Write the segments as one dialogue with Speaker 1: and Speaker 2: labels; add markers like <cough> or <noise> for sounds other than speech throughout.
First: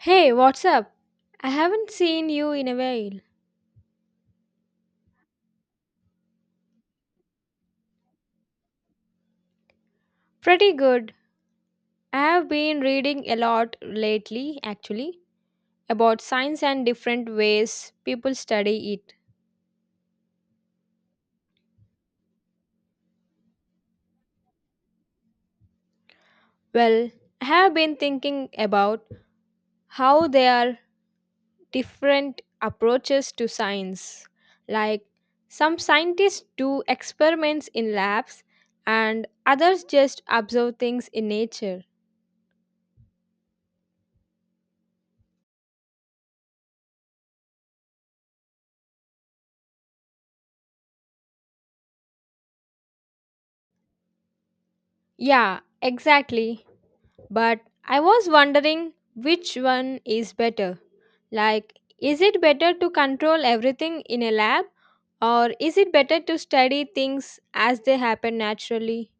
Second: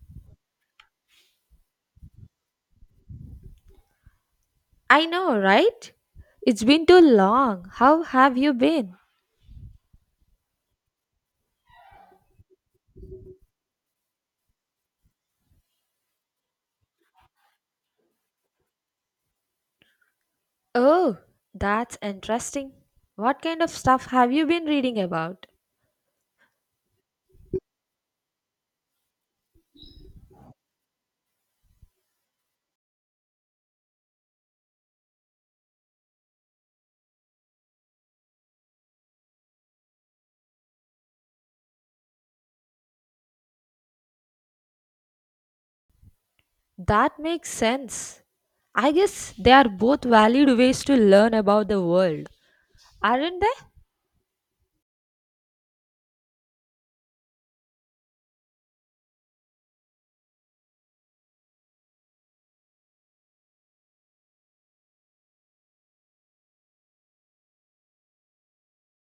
Speaker 1: Hey, what's up? I haven't seen you in a while.
Speaker 2: I know, right? It's been too long. How have you been?
Speaker 1: Pretty good. I have been reading a lot lately, actually, about science and different ways people study it.
Speaker 2: Oh, that's interesting. What kind of stuff have you been reading about?
Speaker 1: Well, I have been thinking about how there are different approaches to science. Like, some scientists do experiments in labs, and others just observe things in nature.
Speaker 2: That makes sense. I guess they are both valid ways to learn about the world, aren't they?
Speaker 1: Yeah, exactly. But I was wondering which one is better. Like, is it better to control everything in a lab or is it better to study things as they happen naturally?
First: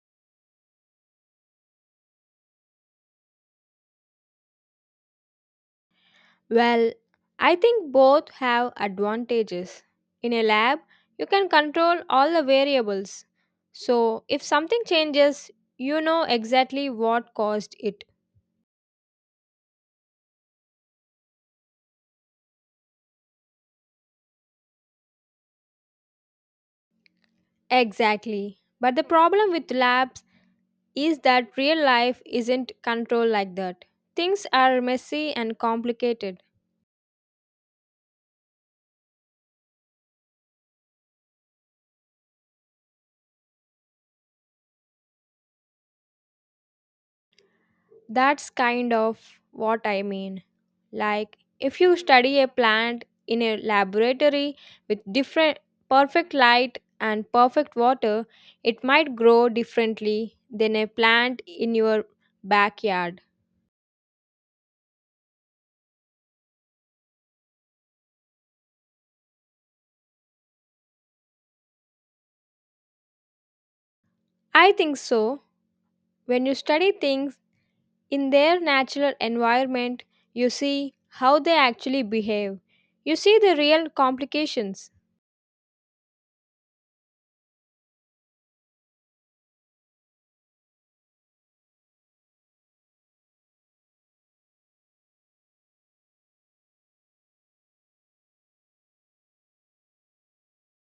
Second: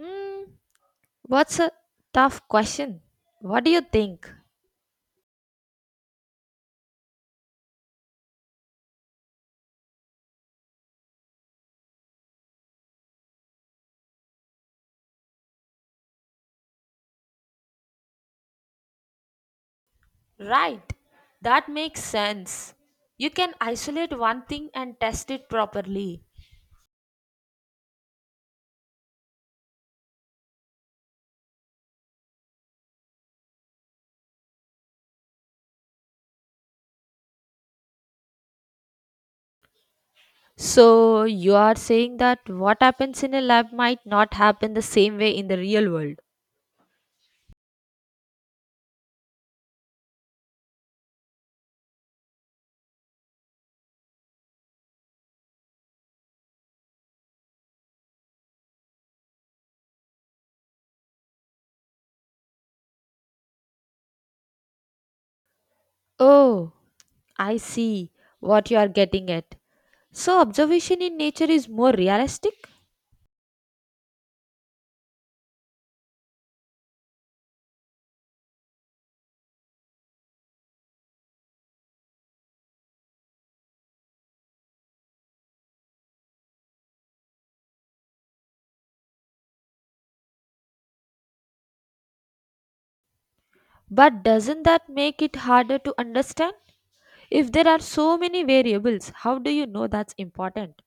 Speaker 2: Hmm, what's a tough question? What do you think?
Speaker 1: Well, I think both have advantages. In a lab, you can control all the variables. So, if something changes, you know exactly what caused it.
Speaker 2: Right, that makes sense. You can isolate one thing and test it properly.
Speaker 1: Exactly. But the problem with labs is that real life isn't controlled like that. Things are messy and complicated.
Speaker 2: So you are saying that what happens in a lab might not happen the same way in the real world.
Speaker 1: That's kind of what I mean. Like, if you study a plant in a laboratory with different perfect light and perfect water, it might grow differently than a plant in your backyard.
Speaker 2: Oh, I see what you are getting at. So observation in nature is more realistic,
Speaker 1: I think so. When you study things in their natural environment, you see how they actually behave. You see the real complications.
Speaker 2: but doesn't that make it harder to understand? If there are so many variables, how do you know that's important?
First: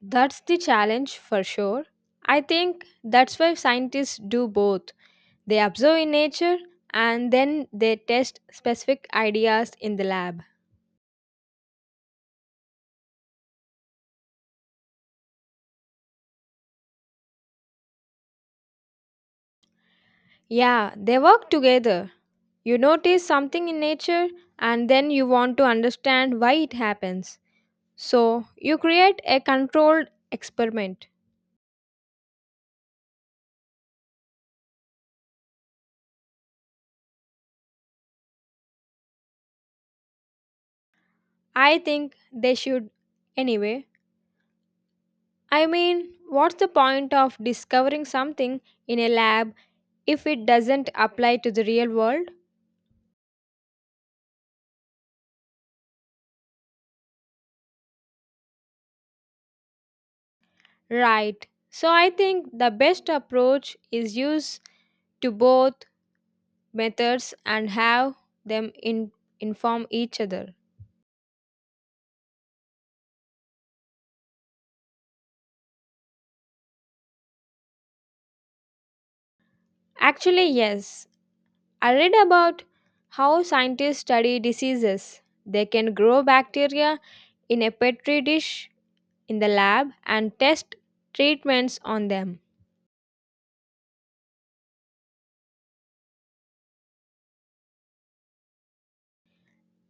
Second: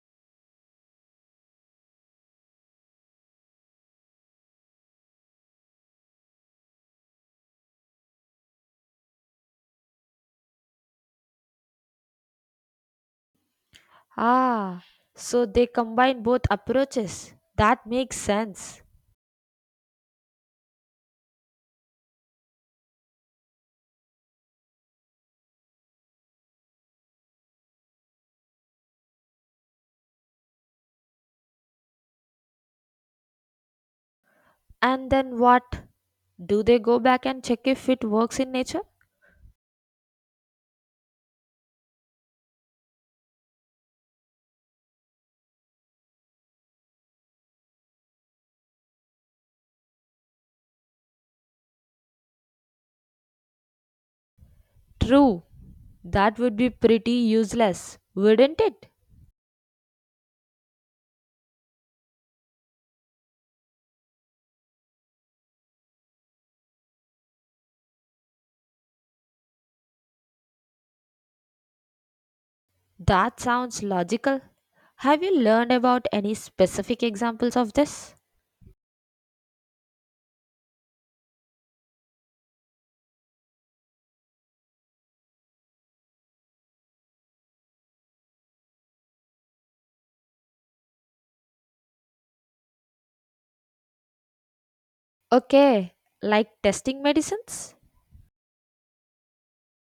Speaker 1: That's the challenge for sure. I think that's why scientists do both. They observe in nature and then they test specific ideas in the lab.
Speaker 2: Ah, so they combine both approaches. That makes sense.
Speaker 1: Yeah, they work together. You notice something in nature and then you want to understand why it happens. So, you create a controlled experiment.
Speaker 2: And then what? Do they go back and check if it works in nature?
Speaker 1: I think they should anyway. I mean, what's the point of discovering something in a lab if it doesn't apply to the real world?
Speaker 2: True, that would be pretty useless, wouldn't it?
Speaker 1: Right. So I think the best approach is use to both methods and have them in, inform each other.
Speaker 2: That sounds logical. Have you learned about any specific examples of this?
Speaker 1: Actually, yes. I read about how scientists study diseases. They can grow bacteria in a petri dish in the lab and test treatments on them.
Speaker 2: Okay, like testing medicines?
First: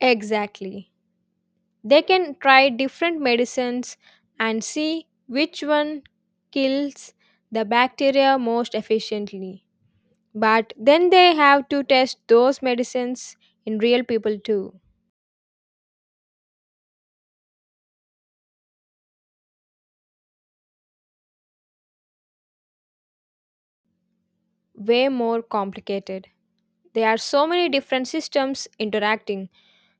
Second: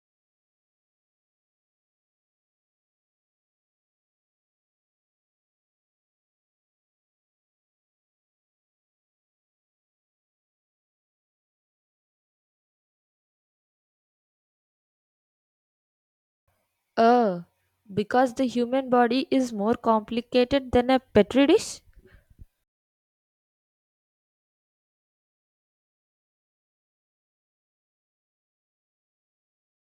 Speaker 1: Exactly. They can try different medicines and see which one kills the bacteria most efficiently. But then they have to test those medicines in real people too.
Speaker 2: Oh, because the human body is more complicated than a petri dish?
Speaker 1: Way more complicated. There are so many different systems interacting.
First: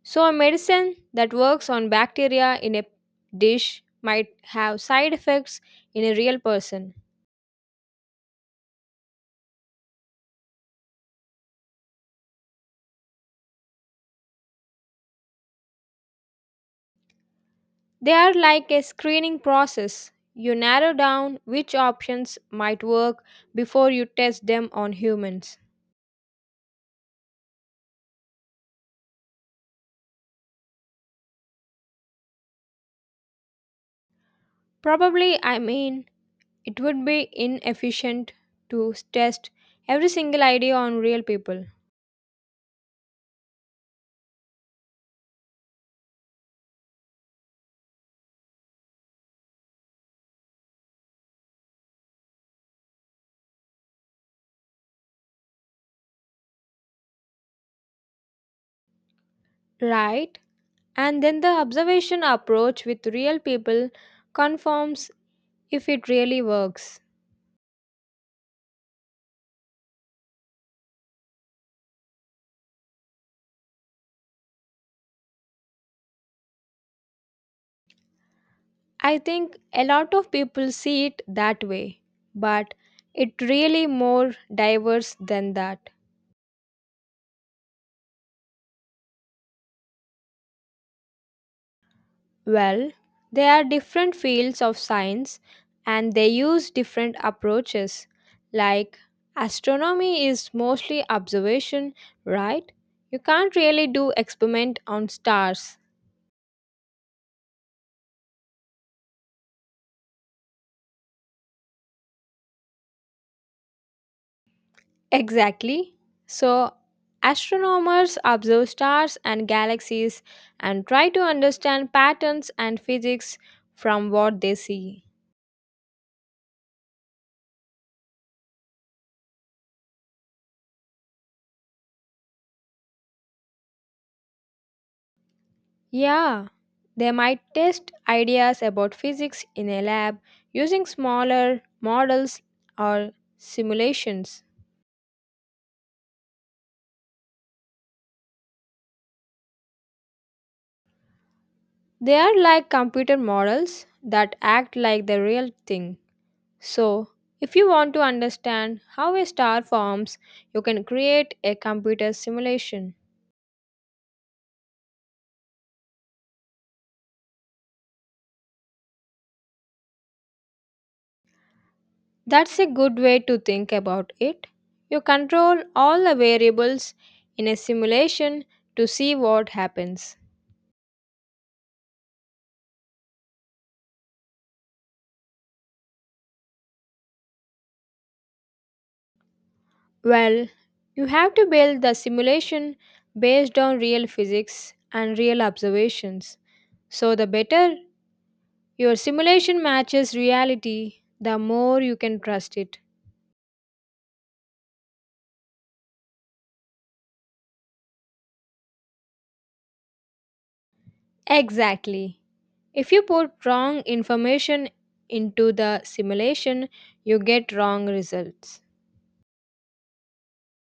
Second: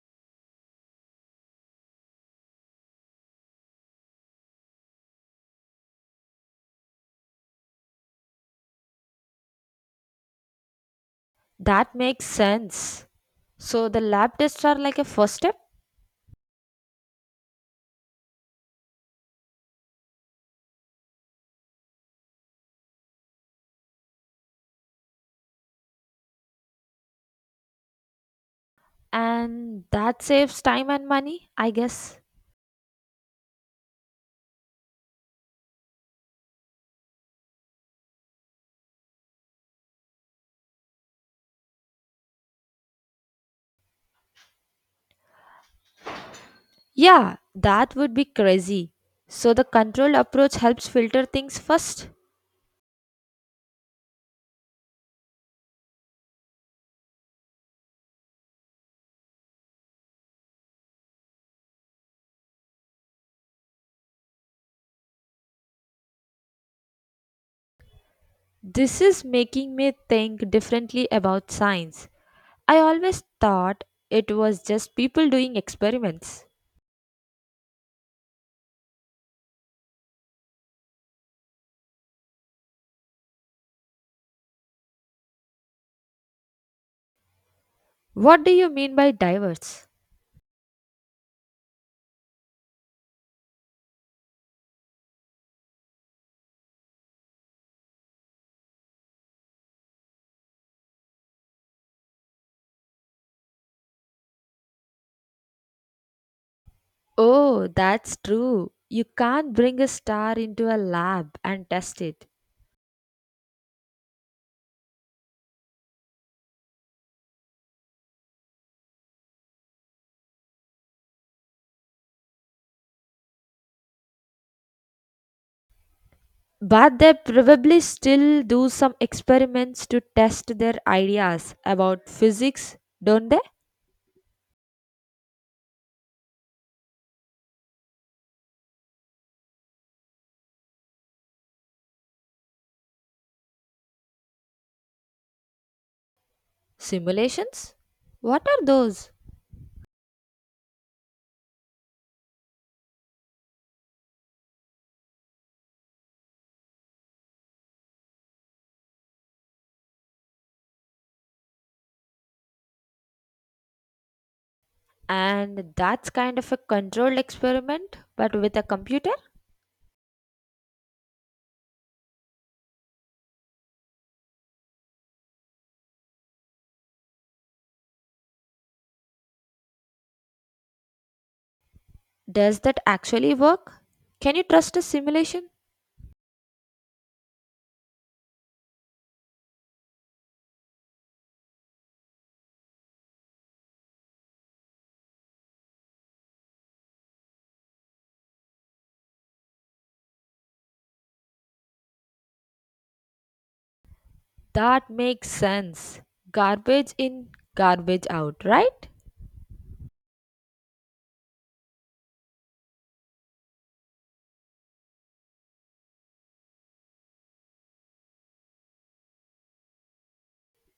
Speaker 1: So, a medicine that works on bacteria in a dish might have side effects in a real person.
Speaker 2: That makes sense. So the lab tests are like a first step,
Speaker 1: They are like a screening process. You narrow down which options might work before you test them on humans.
Speaker 2: and that saves time and money, I guess.
Speaker 1: Probably, I mean, it would be inefficient to test every single idea on real people.
Speaker 2: Yeah, that would be crazy. So the control approach helps filter things first.
Speaker 1: Right? And then the observation approach with real people confirms if it really works.
Speaker 2: This is making me think differently about science. I always thought it was just people doing experiments.
Speaker 1: I think a lot of people see it that way, but it really more diverse than that.
Speaker 2: What do you mean by diverse?
Speaker 1: Well, there are different fields of science and they use different approaches. Like astronomy is mostly observation, right? You can't really do experiment on stars.
Speaker 2: Oh, that's true. You can't bring a star into a lab and test it.
Speaker 1: <laughs> Exactly. So, astronomers observe stars and galaxies and try to understand patterns and physics from what they see.
Speaker 2: But they probably still do some experiments to test their ideas about physics, don't they?
Speaker 1: Yeah, they might test ideas about physics in a lab using smaller models or simulations.
Speaker 2: Simulations? What are those?
Speaker 1: They are like computer models that act like the real thing. So, if you want to understand how a star forms, you can create a computer simulation.
Speaker 2: And that's kind of a controlled experiment, but with a computer?
Speaker 1: That's a good way to think about it. You control all the variables in a simulation to see what happens.
Speaker 2: Does that actually work? Can you trust a simulation?
Speaker 1: Well, you have to build the simulation based on real physics and real observations. So, the better your simulation matches reality, the more you can trust it.
Speaker 2: That makes sense. Garbage in, garbage out, right?
Speaker 1: Exactly. If you put wrong information into the simulation, you get wrong results.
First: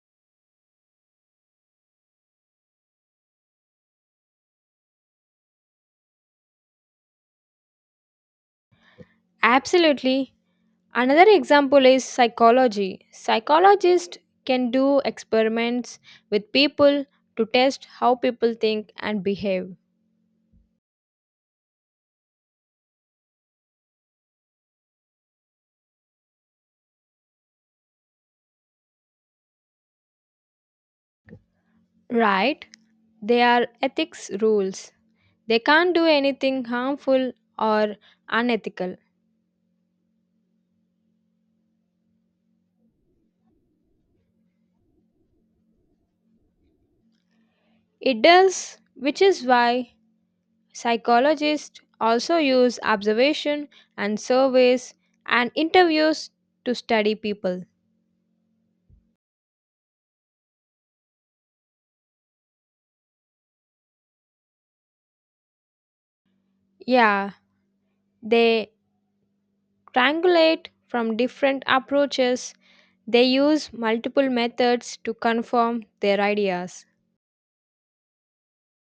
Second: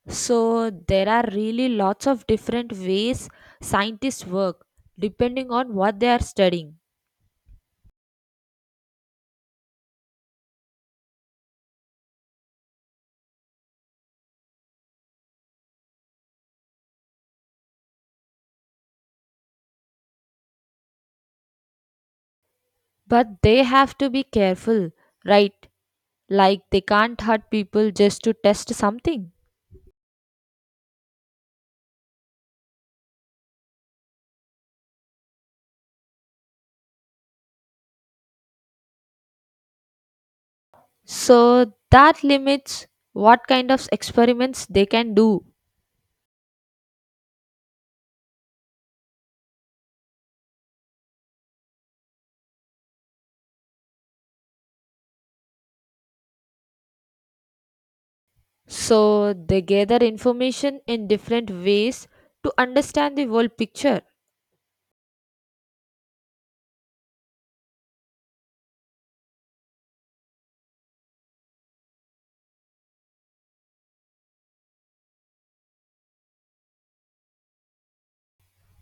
Speaker 2: So, there are really lots of different ways scientists work depending on what they are studying.
Speaker 1: Absolutely. Another example is psychology. Psychologists can do experiments with people to test how people think and behave.
Speaker 2: But they have to be careful, right? Like, they can't hurt people just to test something.
Speaker 1: Right, they are ethics rules. They can't do anything harmful or unethical.
Speaker 2: So that limits what kind of experiments they can do.
Speaker 1: It does, which is why psychologists also use observation and surveys and interviews to study people.
Speaker 2: So they gather information in different ways to understand the whole picture.
Speaker 1: Yeah, they triangulate from different approaches. They use multiple methods to confirm their ideas.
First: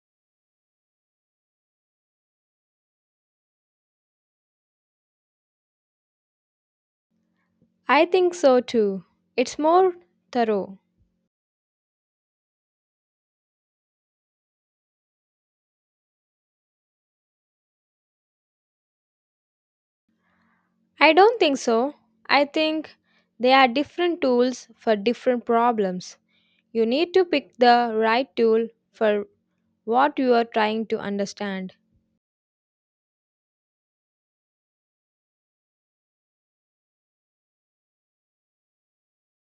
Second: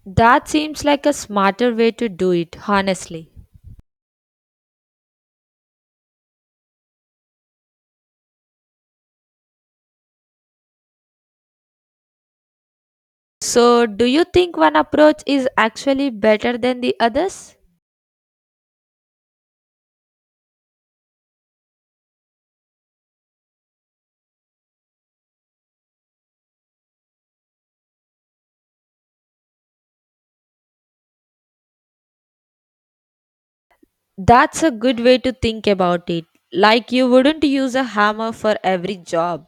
Speaker 2: That seems like a smarter way to do it, honestly.
Speaker 1: I think so too. It's more thorough.
Speaker 2: So, do you think one approach is actually better than the others?
Speaker 1: I don't think so. I think they are different tools for different problems. You need to pick the right tool for what you are trying to understand.
Speaker 2: That's a good way to think about it. Like, you wouldn't use a hammer for every job.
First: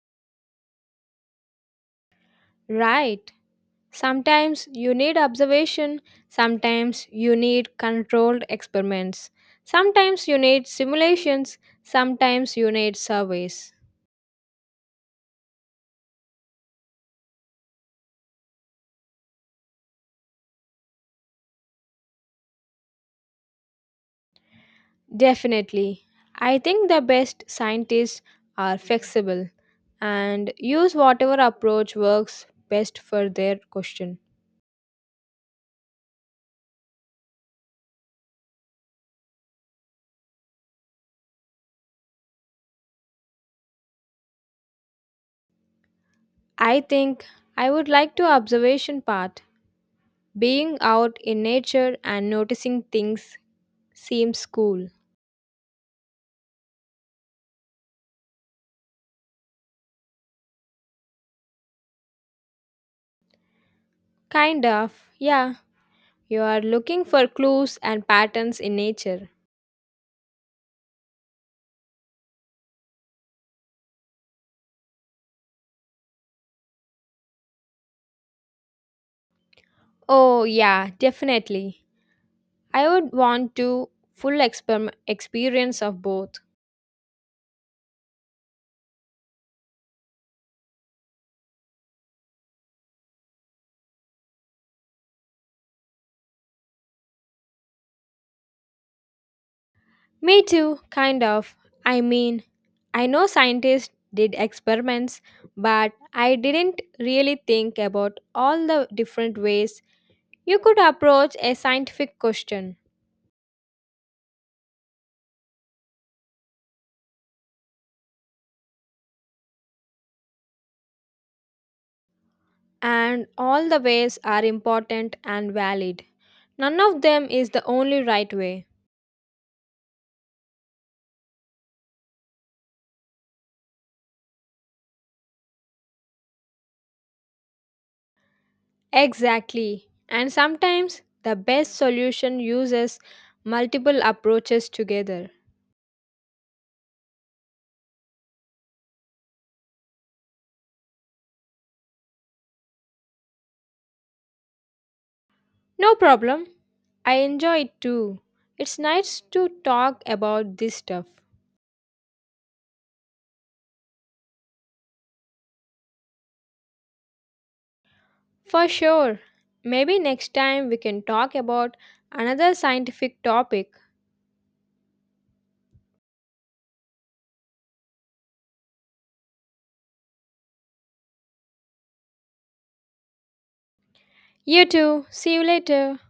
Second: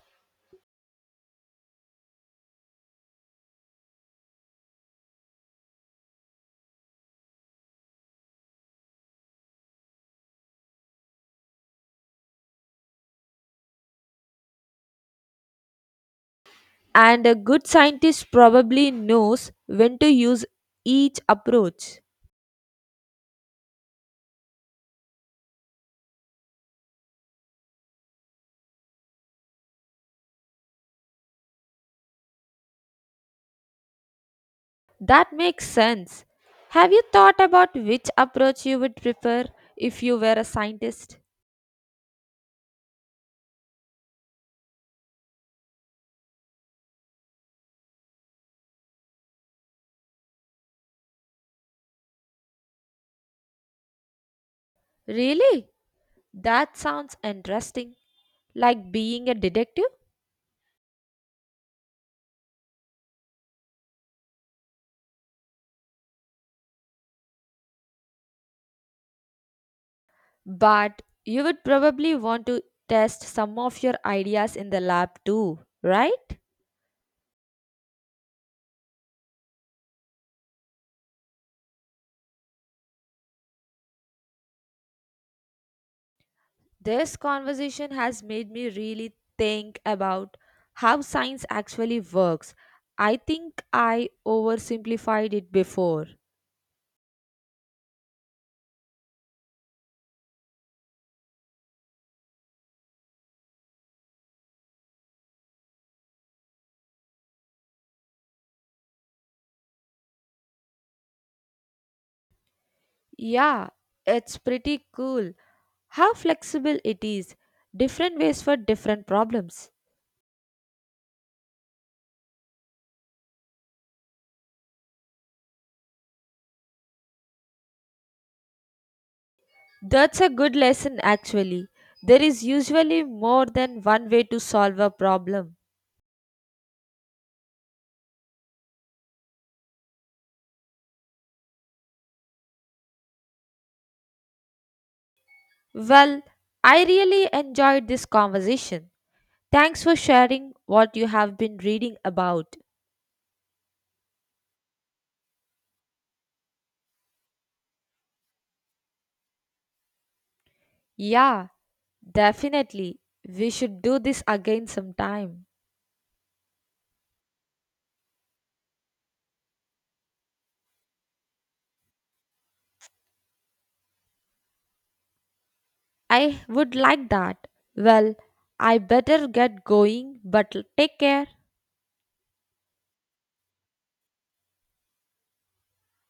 Speaker 1: Right. Sometimes you need observation, sometimes you need controlled experiments, sometimes you need simulations, sometimes you need surveys.
Speaker 2: And a good scientist probably knows when to use each approach.
Speaker 1: Definitely. I think the best scientists are flexible and use whatever approach works best for their question.
Speaker 2: That makes sense. Have you thought about which approach you would prefer if you were a scientist?
Speaker 1: I think I would like to observation part. Being out in nature and noticing things seems cool.
Speaker 2: Really? That sounds interesting, like being a detective,
Speaker 1: Kind of. Yeah, you are looking for clues and patterns in nature.
Speaker 2: but you would probably want to test some of your ideas in the lab too, right?
Speaker 1: Oh, yeah, definitely. I would want to full experiment experience of both.
Speaker 2: This conversation has made me really think about how science actually works. I think I oversimplified it before.
Speaker 1: Me too, kind of. I mean, I know scientists did experiments, but I didn't really think about all the different ways you could approach a scientific question.
Speaker 2: Yeah, it's pretty cool how flexible it is. Different ways for different problems.
Speaker 1: And all the ways are important and valid. None of them is the only right way.
Speaker 2: That's a good lesson, actually. There is usually more than one way to solve a problem.
Speaker 1: Exactly. And sometimes the best solution uses multiple approaches together.
Speaker 2: Well, I really enjoyed this conversation. Thanks for sharing what you have been reading about.
Speaker 1: No problem. I enjoy it too. It's nice to talk about this stuff.
Speaker 2: Yeah, definitely. We should do this again sometime.
Speaker 1: For sure. Maybe next time we can talk about another scientific topic.
Speaker 2: I would like that. Well, I better get going, but take care.
Speaker 1: You too. See you later.